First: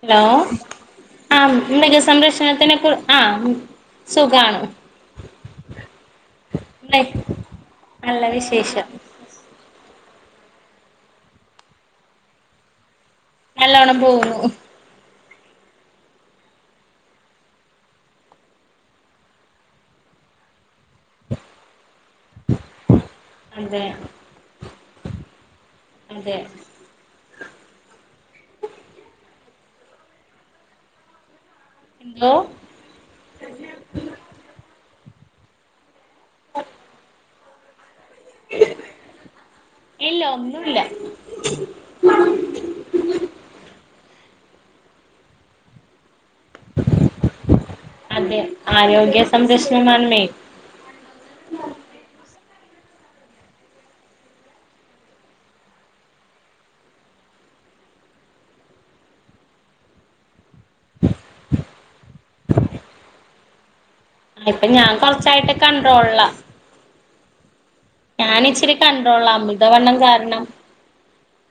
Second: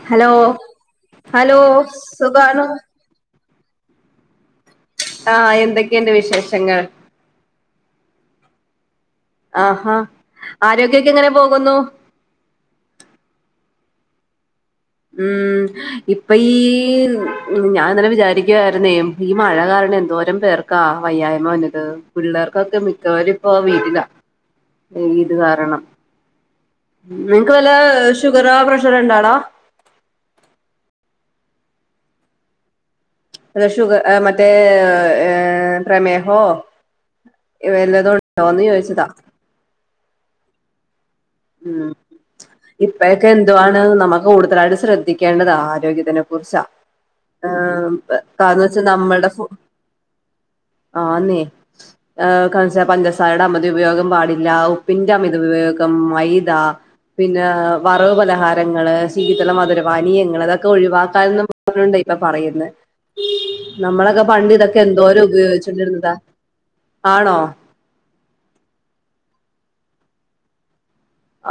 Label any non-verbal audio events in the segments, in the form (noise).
Hello അ hello സുഖാണോ മൃഗസംരക്ഷണത്തിനൊക്കെ ആ സുഖാണ് ആഹ് എന്തേക്കെയിണ്ട് വിശേഷങ്ങൾ നല്ലവിശേഷം ആഹാ ആരോഗ്യോക്കെ എങ്ങനെ പോകുന്നു? നല്ലോണം പോകു. ഉം ഇപ്പയീ ഞാനിങ്ങനെ വിജാ രിക്കുവായിരുന്നേ ഈ മഴകാരണം എന്തോരം പേർ കാ വയ്യായ്മവന്നത് പിള്ളേർക്കൊക്കെ മിക്കവരുപ്പോ അതെ വീട്ടിലാ ഇത്കാരണം അതെ നിങ്ങക്ക്വല്ല ഷുഗറോ പ്രഷറോ ഇണ്ടോടാ എന്തോ? അത്ഷുഗർ എ മറ്റേ ഏ പ്രമേഹോ ഏ ല്ലാതോ ണ്ടോന്ന് ചോയ്ച്ചത. ഇല്ല ഒന്നുല്ല ഉം ഇപ്പഴൊക്കെ എന്തുവാണ് നമ്മ കൂടുതലായിട്ടും സ്രദ്ധിക്കേണ്ടത് ആരോഗ്യത്തിനെ കുർച്ചാ. ആം വ് അതെ കാരണവെച്ചാ ആരോഗ്യ നമ്മുടെ ഫു സംരക്ഷണമാണ് മെയിൻ ആന്നേ ആ കാണിച്ച പഞ്ചസാരയുടെ അമിത ഉപയോഗം പാടില്ല ഉപ്പിന്റെ അമിത ഉപയോഗം മൈദാ പിന്നെ വറവ്പലഹാരങ്ങള് ശീതള മധുരപാനീയങ്ങൾ അതൊക്കെ ഒഴിവാക്കാൻ നുണ്ടേ ഇപ്പൊപറയുന്ന് നമ്മളൊക്കെ പണ്ട് ഇപ്പൊ ഇതൊക്കെ ഞാൻ എന്തോരം കൊറച്ചായിട്ട് ഉപയോഗിച്ചിട്ടുള്ളതാ കൺട്രോളിലാ ആണോ? ഞാനിച്ചിരി കണ്ട്രോള അമിതവണ്ണം കാരണം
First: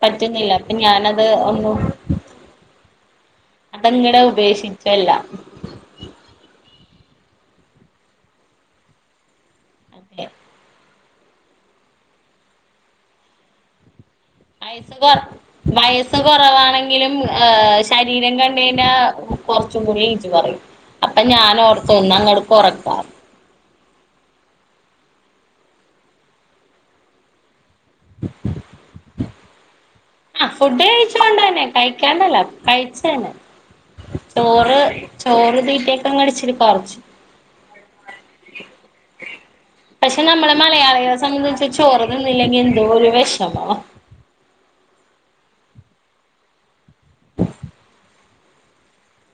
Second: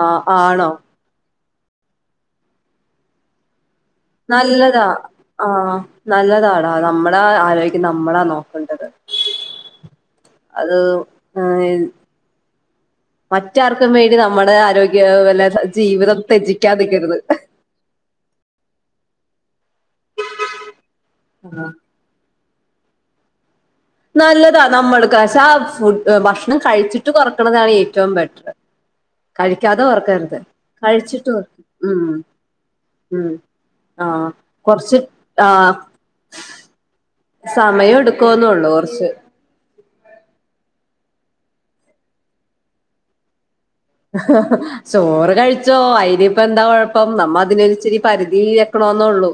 ആഹ് പറ്റുന്നില്ല ആണോ അപ്പൊ ഞന ത് ഒന്നും അതങ്ങട് നല്ലതാ ഉപേക്ഷിച്ചല്ലാ ആഹ് നല്ലതാടാ നമ്മളെ ആരോഗ്യം നമ്മളാ നോക്കണ്ടത്. അതെ അത് ഏ മറ്റാർക്കുംവേണ്ടി നമ്മടെ വയസ്സ് ആരോഗ്യ കൊറ വെ ല്ല വയസ്സ് ജീവിതം കൊറവാണെങ്കിലും തെജിക്കാൻനിക്കരുത് ഏഹ് ശരീരം കണ്ടകഴഞ്ഞാ കൊർച്ചുംകൂടി എയ്ജ് പറയും അപ്പൊ ഞാനോർ ഒന്നങ്ങട് കൊറക്ക നല്ലതാ നമ്മൾക്ക് കഷാ ആ ഫുഡ് ഭക്ഷണം കഴിച്ചിട്ട് കുറക്കണതാ ഏറ്റവും ബെറ്റർ കഴിക്കാതെകൊർ ആ ഫുഡ് കഴിച്ചോണ്ടെന്നേ കഴിക്കാണ്ടല്ല ഉം കഴിച്ചെന്നെ ആഹ് ട്ടോറ് കൊറച്ച് ചോറ് തീറ്റെക്കങ്ങട് ച്ചിരി കൊർച്ച് സമയ എടുകൊന്നൊള്ളു കൊർച്ച് പക്ഷെ നമ്മള് മലയാളികളെ സംബന്ധിച്ച് ചോർതിന്നില്ലെങ്കി എന്തോര് വെഷമവാ. (unintelligible) ചോറ് കഴിച്ചോ അയ്നിപ്പേന്താ കൊഴപ്പം നമ്മ അതിനിച്ചിരി പരിധിയിൽ വെക്കണോന്നൊള്ളൂ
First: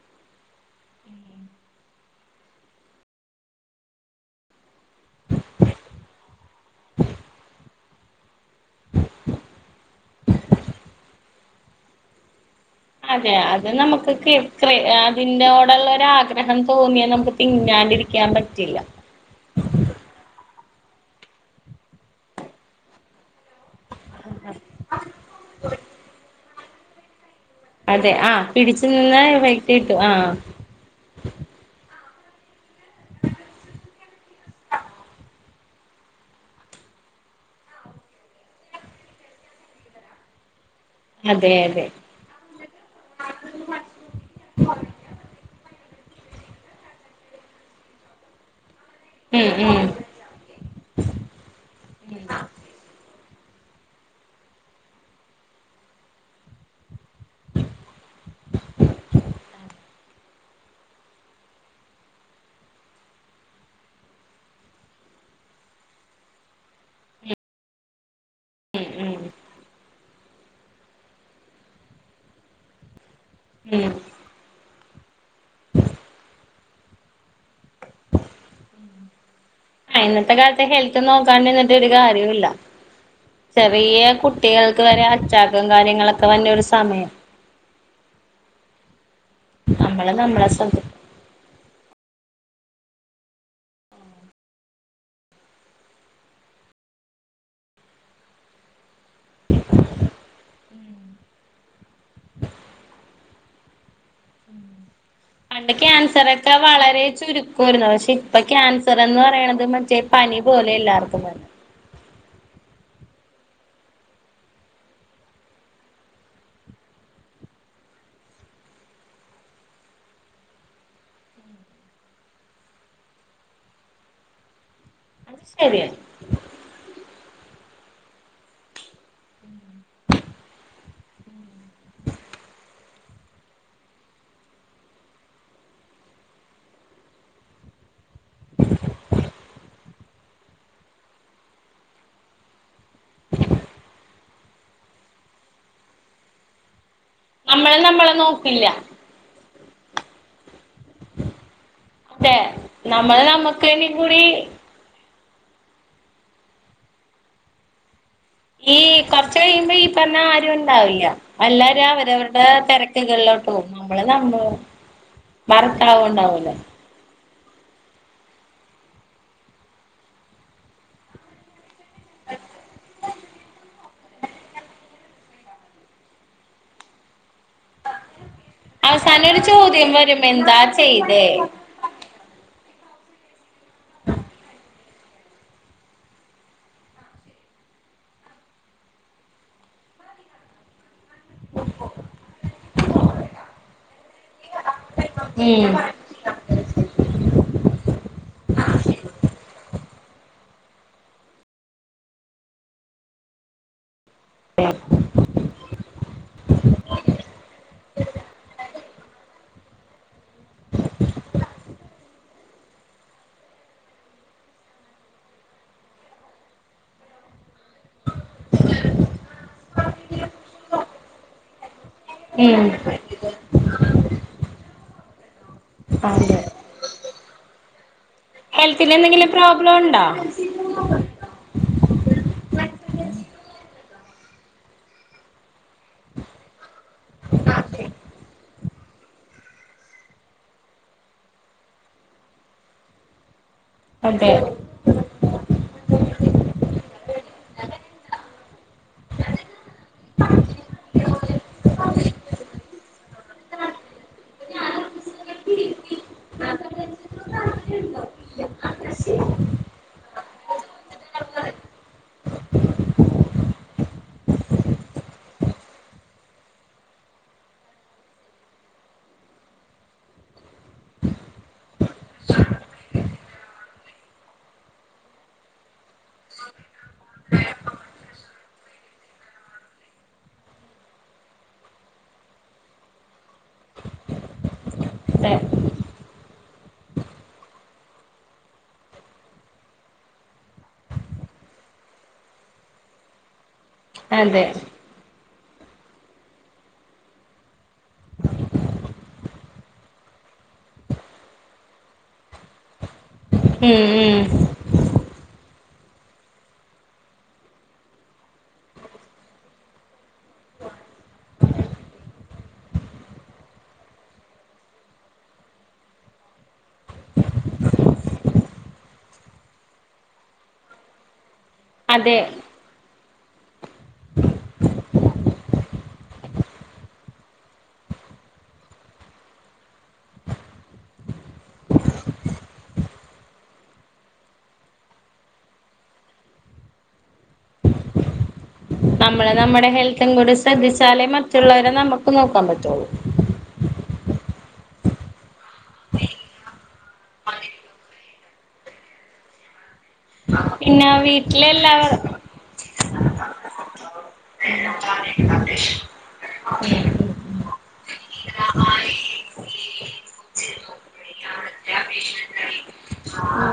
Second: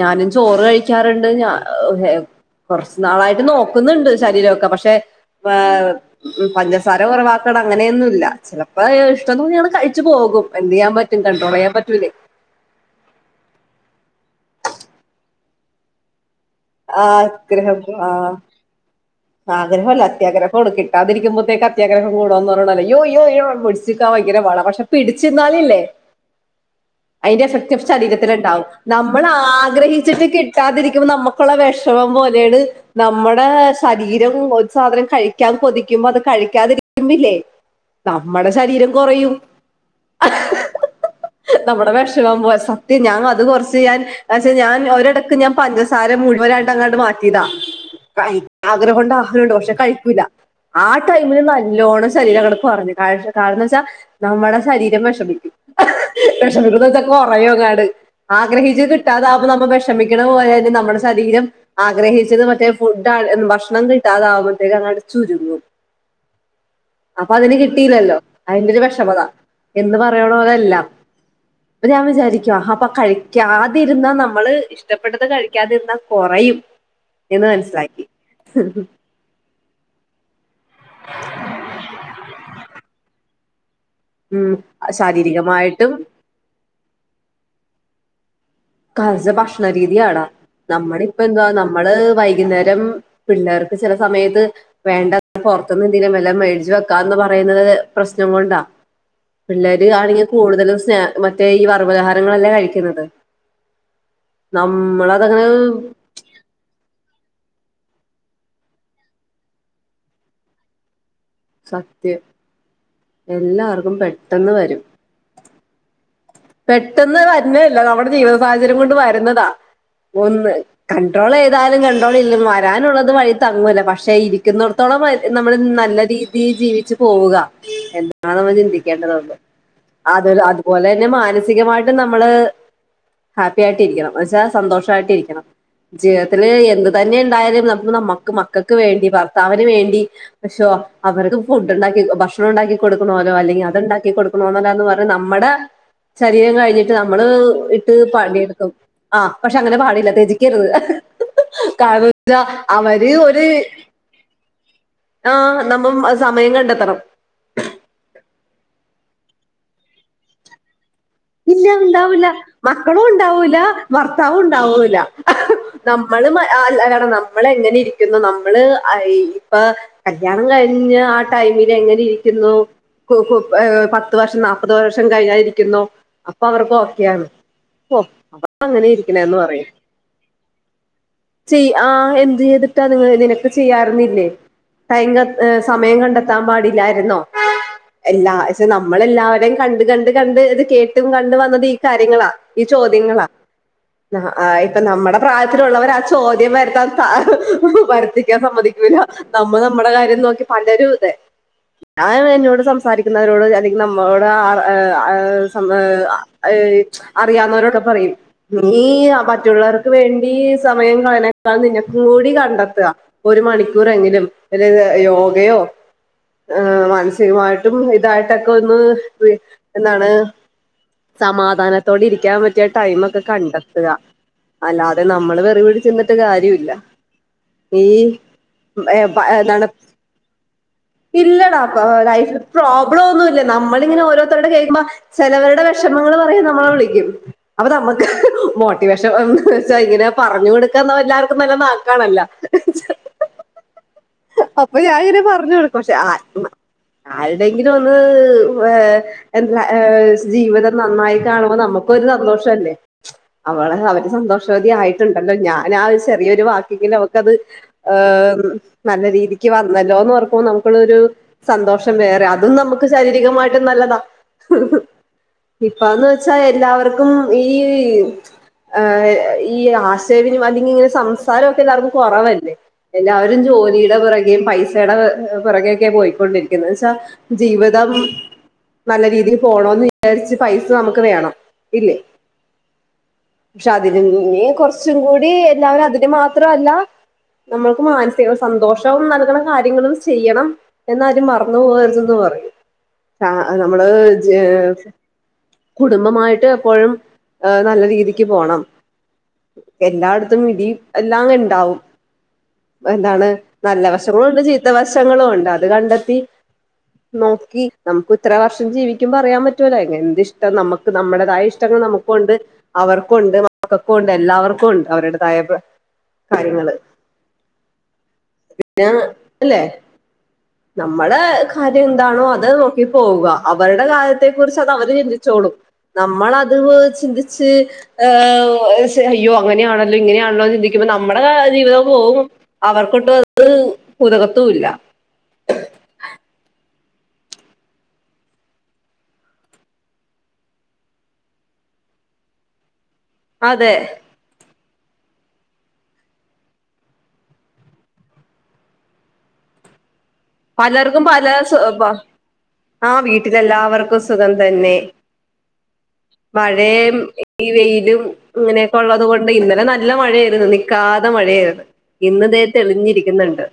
ഞാനും ചോറ്കഴിക്കാർണ്ട് ഞ ഹു ഹെ. കൊർച്ച് നാളായിട്ട് നോക്കുന്നുണ്ട് ശരീരൊക്കെ പക്ഷെ വാവ് പഞ്ചസാര കൊറവാക്കണ അങ്ങനെയൊന്നും. ഇല്ല ചിലപ്പോ ഇഷ്ടം തോന്നിയാ ഞങ്ങള് കഴിച്ചു പോകും എന്ത് ചെയ്യാൻ പറ്റും കണ്ടട്രോൾ ചെയ്യാൻ പറ്റൂലേ അതെ അത് നമുക്ക്കി ക്രി അതിന്റോട്ള്ള ഒര് ആഗ്രഹം തോന്നിയാ നമുക്ക് ആഗ്രഹം ആ തിന്നാണ്ടിരിക്കാൻ പറ്റില്ല ആഗ്രഹമല്ല അത്യാഗ്രഹം കൂ കിട്ടാതിരിക്കുമ്പോഴാത്തേക്കെ അത്യാഗ്രഹം കൂടുമെന്ന് പറയണ പോലെ ഇയ്യോ ഇയ്യോ യ്യോ പിടിച്ചിക്കാൻ ഭയങ്കര പാടാ പക്ഷെ പിടിച്ചിന്നാലില്ലേ അതിന്റെ എഫക്ട് ചപ്പ് അതെ ആഹ് ശരീരത്തിലുണ്ടാവും പിടിച്ചു നിന്നാ നമ്മൾ വെയിറ്റ് കിട്ടും ആഗ്രഹിച്ചിട്ട് ആഹ് കിട് റ്റാതിരിക്കുമ്പോൾ നമ്മക്കൊള്ള വെഷമം പോലെയാണ് നമ്മുടെ ശരീരം ഒരു സാധനം കഴിക്കാൻ കൊതിക്കുമ്പോ അത് കഴിക്കാതിരിക്കുമ്പ ഇല്ലേ നമ്മടെ ശരീരം കൊറയും ഇ (inaudible) (unintelligible) നമ്മടെ വെഷ ലോങ്ങ സത്യം ഞാൻ അത് കുറച്ചെ ഞാൻ ന്നേച്ചാ ഞാൻ അവരോടൊക്കെ ഞാൻ പഞ്ചസാര മുഴുവനായിട്ടങ്ങാട്ട് മാറ്റ് ഇതാ കഴിക്ക്‌ ഉം ആഗ്രോണ്ടാഹും പക്ഷെ ഉം കഴിക്കൂല്ല ആ ടൈമില് നല്ലോണം ശരീരങ്ങോട്ടു കൊറഞ്ഞു കാരണച്ചാ നമ്മുടെ ശരീരം വെഷമിക്കും വിഷമിക്കതക്ക കൊറയും അങ്ങടെ ആഗ്രഹിച്ചത് കിട്ടാതാവുമ്പം നമ്മൾ വിഷമിക്കണ പോലെ തന്നെ നമ്മുടെ ശരീരം ആഗ്രഹിച്ചത് മറ്റേ ഫുഡ്‌ താഴേന്നെ ഭക്ഷണം കിട്ടാതാവുമ്പോഴത്തേക്കങ്ങട്ട് ചുരുങ്ങും അപ്പ അതിന് കിട്ടിയില്ലല്ലോ. അതിന്റെയൊരു വിഷമത എന്ന് പറയണവരല്ലാം അപ്പ ഞാൻ വിചാരിക്കുവാ അപ്പ കഴി ഉം യ്ക്കാതിരുന്നാ നമ്മള് ഇഷ്ടപ്പെട്ടത് കഴിക്കാതിരുന്നാ കൊറയും എന്ന് മനസ്സിലായി ഉം ഉം ഇന്നത്തെ കാലത്തെ ഹെൽത്തെ നോക്കാണ്ടിരുന്നിട്ട് ഒരു കാര്യോല്ല ചെറിയ ഉം കുട്ടികൾക്ക് വരെ അറ്റാക്കും ശാരീരികമായിട്ടും കാര്യങ്ങളൊക്കെ വന്ന ഒരു സമയം കാലസെ നമ്മള് ഭക്ഷണരീതിയാടാ നമ്മളെ ശ്രദ്ധി നമ്മടി ഇപ്പെന്തുവാ നമ്മള് വൈകുന്നേരം പിള്ളേർക്ക് ചെല സമയത്ത് വേണ്ട പൊറത്തൂന്നെന്തേലും വെല്ലോം മേടിച്ചു വെക്കാന്ന് പറയുന്നത് പ്രശ്നം കൊണ്ടാ പിളേളര് ആണെങ്കി കൂടുതലും സ്നാ മറ്റേ ഈ വറവ് ആഹാരങ്ങളല്ലേ കഴിക്കണത് നമ്മളെ പണ്ടെക്കെ ക്യാൻസറെ ഒക്കെ വളരെ ചുരുക്കായിരുന്നു പക്ഷെ ഇപ്പ ക്യാൻസർ എന്ന് പറയണത് മറ്റേ പനി പോലെ എല്ലാവർക്കും വരണതെ സത്യ എല്ലാർക്കും പെട്ടെന്ന് വരും. പെട്ടെന്ന് വരുന്നല്ല നമ്മുടെ ജീവിത സാഹചര്യം കൊണ്ട് വരുന്നതാ ഒന്ന് കൺണ്ട്രോളു ചെയ്താലും കണ്ട്രോൾ ഇല്ല വരാനുള്ളത് വഴീ തങ്ങൂല്ല പക്ഷെ ഇരിക്കുന്നിടത്തോളം വരു അത് നമ്മള് ശരിയാ നല്ല രീതി ജീ ജീവിച്ചു പോവുക എന്നാണ് നമ്മൾ ചിന്തിക്കേണ്ടതതെ അതെ അത് ഒലെനെ മാനസികമായിട്ടും നമ്മള് ഹാപ്പി ആയിട്ട് ഇരിക്കണം എന്നെച്ചാൽ സന്തോഷായിട്ടിരിക്കണം ജീവിതത്തില് എന്ത് തന്നെ ഉണ്ടായാലും നമ നമ്മുക്ക് മക്കൾക്ക് വേണ്ടി ഭർത്താവിന് വേണ്ടി പക്ഷോ അവർക്ക് ഫുഡ്ണ്ടാക്കി ഭക്ഷണം ഉണ്ടാക്കി കൊടുക്കണമല്ലോ അല്ലെങ്കിൽ അതുണ്ടാക്കി കൊടുക്കണോന്നല്ലന്ന് പറ നമ്മടെ ശരീരം കഴിഞ്ഞിട്ട് നമ്മള് നമ്മള് ഇട്ടു നമ്മളെ നോക്കില്ല പണിയെടുക്കും ആഹ് പക്ഷെ അങ്ങനെ പാടില്ല ത്യജിക്കരുത് അതെ കറക്റ്റഅവര് നമ്മള് ഒരി നമ്മുക്ക്വേണ്ടി കൂടി ആഹ് നമ്മം സമയം കണ്ടെത്തണം ഈ കൊറച്ചു കഴിയുമ്പ ഈ പറഞ്ഞ ആരും ഉണ്ടാവില്ല പിന്നെ എല്ലാരും ഉണ്ടാവൂല്ല അവരവരുടെ മക്കളും തിരക്കുകളിലോട്ട് ഉണ്ടാവൂല പോകും നമ്മള് ഭർത്താവും നമ്മ ഉണ്ടാവൂല ഭർത്താവ് നമ്മളു മ ഉണ്ടാവൂലോ അല്ല കണണം നമ്മൾ എങ്ങനിരിക്കുന്നു നമ്മളെ ആയി ഇപ്പ കല്യാണം കഴിഞ്ഞ ആ ടൈമിലെങ്ങനിരിക്കുന്നു കുകു പെ ഏ പത്ത് വർഷം നാപ്പത് വർഷം കഴിഞ്ഞാതിരിക്കുന്നു. അപ്പവർക്കോക്കെയാണ് പോ അവ അവസാനം ഒരു ചോദ്യം വരും, എന്താ ചെയ്തേ. ആഹ് എന്ത് ചെയ്തിട്ടാ, നിങ്ങള് ഇതിനൊക്കെ ചെയ്യാറുന്നില്ലേ? (unintelligible) സമയം കണ്ടെത്താൻ പാടില്ലായിരുന്നോ എല്ലാ പക്ഷെ നമ്മൾെല്ലാവരെയും കണ്ട് കണ്ട് കണ്ട് അത് കേട്ട് കണ്ട് വന്നത് ഈ കാര്യങ്ങളാ, ഈ ചോദ്യങ്ങളാ. ഇപ്പൊ നമ്മുടെ ഉം പ്രായത്തിലുള്ളവറ ചോദ്യം വരുത്താൻ സ വർത്തിക്കാൻ സമ്മതികുല്ല..... നമ്മ നമ്മുടെ കാര്യം നോക്കി പലരും ഇതെ ഞാൻ എന്നോട് സംസാരിക്കുന്നവരോട് അല്ല നമ്മളോട് ആഹ് ആഹ് ആഹ് സംവ ആഹ് അറിയാവുന്നവരൊക്കെ പറയും നീ മറ്റുള്ളവർക്ക് വേണ്ടി സമയം കലയുന്നക്കാൾ നിനക്കും കൂടി കണ്ടെത്ത ഒരു മണിക്കൂറെങ്കിലും (unintelligible) യോഗയോ ഹ് മാനസികമായിട്ടും ഇതായിട്ടൊക്കെ ഒന്ന് എന്താണ് സമാധാനത്തോടെ ഇരിക്കാൻ ഉം പറ്റിയ ടൈമൊക്കെ കണ്ടെത്തുക, അല്ലാതെ നമ്മള് വെറു ചെന്നിട്ട് അതെ കാര്യോം ഇല്ല. ഈ ഹെൽത്തിന് എന്തെങ്കിലും പ്രോബ്ലം (unintelligible) ഉണ്ടോ ഇല്ലടാ അപ്പ ലൈഫിൽ പ്രോബ്ലം ഒന്നുമല്ല നമ്മളിങ്ങനെ ഓരോരുത്തരുടെ കേൾക്കുമ്പോ ചിലവരുടെ വിഷമങ്ങൾ പറയും നമ്മളെ വിളിക്കും അപ്പൊ നമ്മുക്ക് മോട്ടിവേഷൻച്ച ഇങ്ങനെ പറഞ്ഞു കൊടുക്കുന്ന എല്ലാർക്കും നല്ല നാക്കാണല അതെ. അപ്പൊ ഞാൻ ഇടെ പറഞ്ഞു കൊടുക്കും പക്ഷേ ആ ആരുടെങ്കിലും ഒന്ന് (unintelligible) ഏഹ് ജീവിതം നന്നായി കാണുമ്പോൾ നമുക്കൊരു സന്തോഷല്ലേ. അവള് അവര് സന്തോഷവതി ആയിട്ടുണ്ടല്ലോ, ഞാൻ ആ ഒരു ചെറിയൊരു വാക്കെങ്കിലിൽ അവക്കത് ഏഹ് നല്ല രീതിക്ക് വന്നല്ലോന്ന് പറയുമ്പോ നമുക്കുള്ളൊരു സന്തോഷം വേറെ അതും നമുക്ക് ശാരീരികമായിട്ടും നല്ലതാ ഇപ്പന്ന് വെച്ചാ എല്ലാവർക്കും ഈ ഏഹ് ഇ ആശയവിനും അല്ലെങ്കിൽ ഇങ്ങനെ സംസാരം ഒക്കെ എല്ലാവർക്കും കുറവല്ലേ എല്ലാവരും ജോലിയുടെ പിറകെയും പൈസയുടെ പിറകെയൊക്കെയാ പോയിക്കൊണ്ടിരിക്കുന്നത് പക്ഷാ.... ജീവിതം നല്ല രീതി തിന് പോണന്ന് വിചാരിച്ച് പൈസ നമുക്ക് വേണം ഇല്ലേ? ക്ഷെ അതിും ഇനി കുറച്ചും കൂടി അതെ എല്ലാവരും അതിന് മാത്രല്ല..... നമ്മൾക്ക് മാനസിക സന്തോഷവും നൽകണ കാര്യങ്ങള് ചെയ്യണം എന്നാരും മറന്നു പോകരുതെന്ന് പറയും. ആഹ് ആഹ് നമ്മള് അതെ കുടുംബമായിട്ട് എപ്പോഴും നല്ല രീതിക്ക് പോണം എല്ലായിടത്തും ഇടീം എല്ലാം ഇണ്ടാവും എന്താണ് ഉം നല്ല ഉം വശങ്ങള ഉണ്ട് ചി ഇവശങ്ങളും ഉണ്ട് അത് കണ്ടെത്തി നോക്കി നമുക്ക് ഇത്ര വർഷം ജീവി ക്കും പറയാൻ പറ്റൂല, എന്തിഷ്ടം നമുക്ക് നമ്മടേതായ ഇഷ്ടങ്ങൾ നമുക്കൊണ്ട് അവർക്കുണ്ട്, മക്കക്കുണ്ട്, എല്ലാവർക്കുണ്ട് അവരുടെതായ കാര്യങ്ങള് പിന്നെ അല്ലേ, നമ്മള് കാര്യം അതെ എന്താണോ അത് നോക്കി പോവുക, അവരുടെ കാര്യത്തെ കുറിച്ച് അത് അവര് ചിന്തിച്ചോളും. നമ്മളത് ചിന്തിച്ച് ഏ അയ്യോ അങ്ങനെയാണല്ലോ ഇങ്ങനെയാണല്ലോ ചിന്തിക്കുമ്പോ നമ്മുടെ ജീവിത പോകും അവർക്കൊട്ടും അത് പുതകത്തും ഇല്ല നമ്മള് നമ്മുടെ ഹെൽത്തും കൂടി ശ്രദ്ധിച്ചാലേ മറ്റുള്ളവരെ നമുക്ക് നോക്കാൻ പറ്റുള്ളൂ. അതെ. പിന്നെ പലർക്കും പല സ്വഭാ വീട്ടിലെല്ലാവർ ആഹ് വീട്ടിലെല്ലാവർക്കും സുഖം തന്നെ. മഴേം ഈ വെയിലും ഇങ്ങനെയൊക്കെ ഉള്ളതുകൊണ്ട്, ഇന്നലെ നല്ല മഴയായിരുന്നു, നിക്കാതെ മഴയായിരുന്നു. ഇന്ന് ദേ തെളിഞ്ഞിരിക്കുന്നുണ്ട്,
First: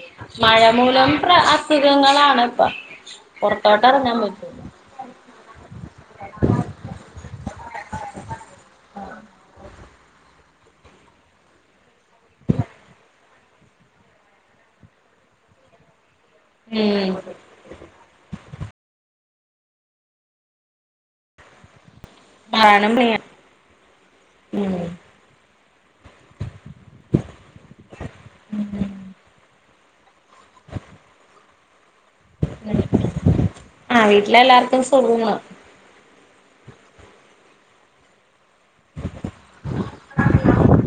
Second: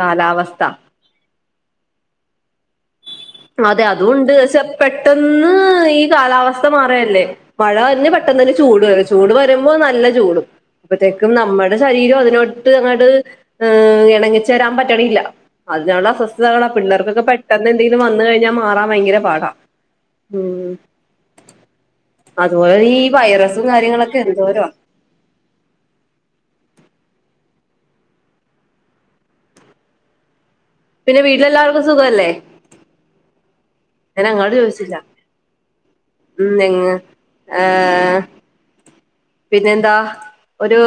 കാലാവസ്ഥ. മുലം പ്ര അസ് സുഖങ്ങളാണ് പ്പൊ അതെ അതൂണ്ട്. പക്ഷെ പെട്ടന്ന് ഈ കാലാവസ്ഥ മാറല്ലേ. മഴ (unintelligible) പെട്ടെന്ന് തന്നെ ചൂട് വരും ചൂട് വരുമ്പോ നല്ല ചൂടും അപ്പഴത്തേക്കും നമ്മടെ ശരീരം അതിനോട്ട് അങ്ങട്ട് എണങ്ങിച്ചേരാൻ പറ്റണില്ല അതിന്ള്ള അസ്വസ്ഥതകളാ ഉം പിള്ളേർക്കൊക്കെ പെട്ടെന്ന് എന്തെലും വന്ന് കഴിഞ്ഞാ മാറാൻ ഭയങ്കര പാടാ ഉം അതുപോലെ കാരണം ഈ വൈറസും കാര്യങ്ങളൊക്കെ എന്തോരോ ഉം പിന്നെ വീട്ടിലെല്ലാർക്കും സുഖല്ലേ ഉം അതിന് ഞങ്ങളോട് ചോദിച്ചില്ല ഉം ങ്ങ് ഏ പിന്നെന്താ ഒര്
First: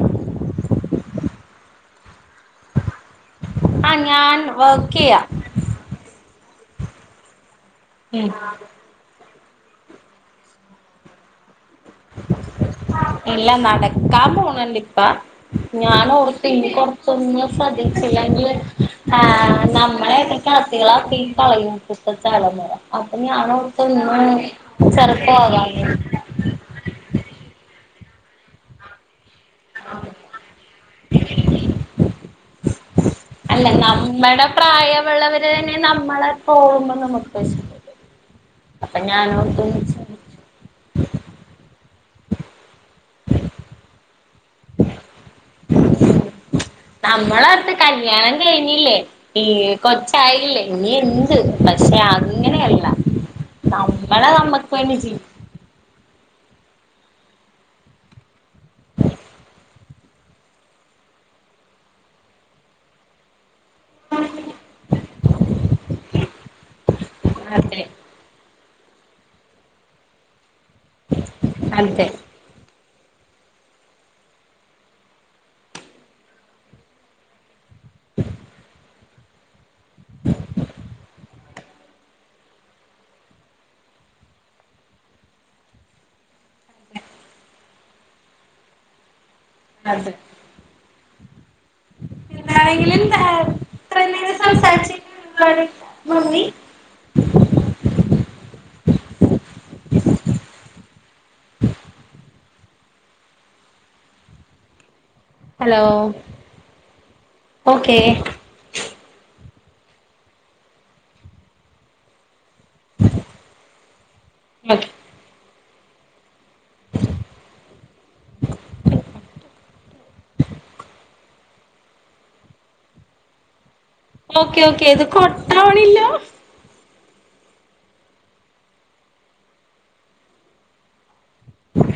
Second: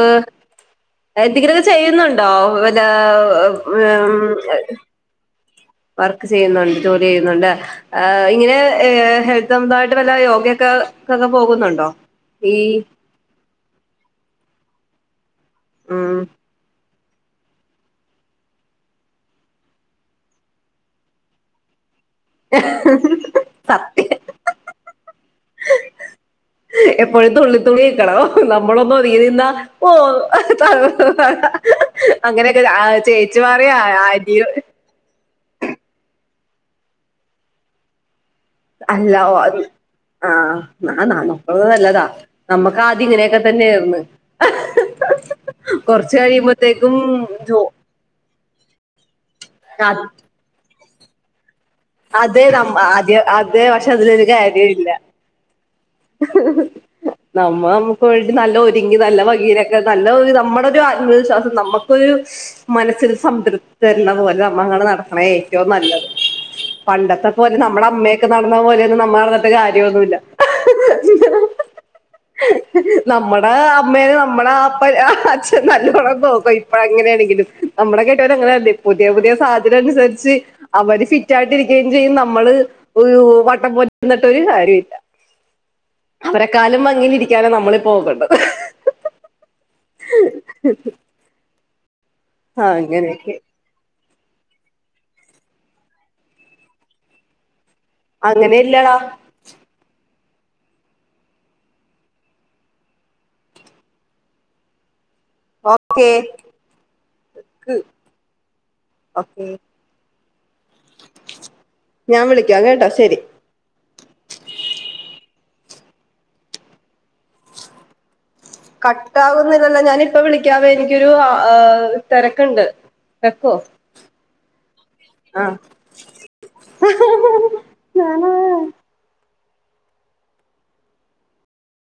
എന്തെങ്കിലൊക്കെ ചെയ്യുന്നുണ്ടോ? ഏ ക്കിയ വർക്ക് ചെയ്യുന്നുണ്ട് ജോലി ചെയ്യുന്നുണ്ട് ലെ ഉം ഇങ്ങനെ ഹെ സ്വന്തായിട്ട് വല്ല യോഗൊക്കൊക്കെ പോകുന്നുണ്ടോ ഈ ഇല്ല നടക്കാൻ പോണണ്ട് ഇപ്പം ഉം ഞാനോർത്ത് ഇനിപ്പം ഒന്നും ശ്രദ്ധിച്ചില്ലെങ്കി ഏ നമ്മളെക്കെ കളസികളാക്കി കളയും (unintelligible) അപ്പൊ ഞാനോർത്ത് സത്യം ഇന്നും ചെറുപ്പാകാന്ന് എപ്പോഴും തുള്ളിത്തുള്ളി നിക്കണം നമ്മളൊന്ന് ഒതുങ്ങി നിന്നാ ഓ അങ്ങനൊക്ക തേച്ചു മാറിയാ (inaudible) അതന്നെ നമ്മളെ പോക്മ്പോ നമ്മക്ക് അല്ല അത് ആ ന നമുക്ക് അത് നല്ലതാ നമ്മക്കാദ്യം ഇങ്ങനൊക്കെ തന്നേയ്ന്ന് കൊർച്ച് കഴിയുമ്പോ നമ്മള അടുത്ത് കല്യാണം കഴിഞ്ഞില്ലേ ഈ അത് കൊച്ചായില്ലേ ഇനി എന്ത് പക്ഷെ അതെ നമ്മ അങ്ങനെയല്ല ആദ്യ അതേ പക്ഷെ അതിലൊരു നമ്മളെ നമ്മക്ക് കാര്യൊല്ല വേണ്ടി ജീവി നമ്മൾ നമുക്ക് വേണ്ടി നല്ല ഒരുങ്ങി നല്ല ഭംഗിയിലൊക്കെ നല്ല നമ്മുടെ ഒരു ആത്മവിശ്വാസം നമ്മക്കൊരു മനസ്സില് സംതൃപ്തി തരുന്ന പോലെ നമ്മങ്ങട്ട് നടക്കുന്ന ഏറ്റവും നല്ലത് പണ്ടത്തെ പോലെ അതെ നമ്മടെ അമ്മയൊക്കെ നടന്ന പോലൊന്നും നമ്മള് നടന്നിട്ട് കാര്യന്നുല്ല (unintelligible) നമ്മടെ അമ്മേനെ നമ്മടെ അപ്പ അച്ഛൻ നല്ലോണം നോക്കും ഇപ്പഴങ്ങനേണേലും നമ്മടെ കെട്യോൻ അങ്ങനെ പുതിയ പുതിയ സാഹചര്യം അൻസരിച്ച് അവര് ഫിറ്റായിട്ടിരി ക്കേം ചെയ്യും നമ്മള് ഒരു വട്ടം പൊലെര്ന്ന്ട്ട് ഒരു കാര്യോല്ല അവരെക്കാലും ഭംഗിലിരിക്കാനാ നമ്മളിപ്പോ നോക്കണ്ട് അതെ ഇന്നാ ണെങ്കിലും നേ അങ്ങനെയൊക്കെ ഇത്ര നേരം സംസാരിച്ചി (unintelligible) മമ്മി അങ്ങനെ ഇല്ലടാ ഹലോ ഓക്കെ ഓക്കെ ഓക്കെ ഞാൻ വിളിക്കാം കേട്ടോ ശെരി (unintelligible) കട്ടാവുന്നില്ലല്ലോ? ഞാനിപ്പ വിളിക്കാവെ എനിക്കൊരു തെരക്കുണ്ട്. തെക്കോ ഓക്കേ ഓക്കേ ത് കട്ടാവ്ണില്ലാ ഞാന്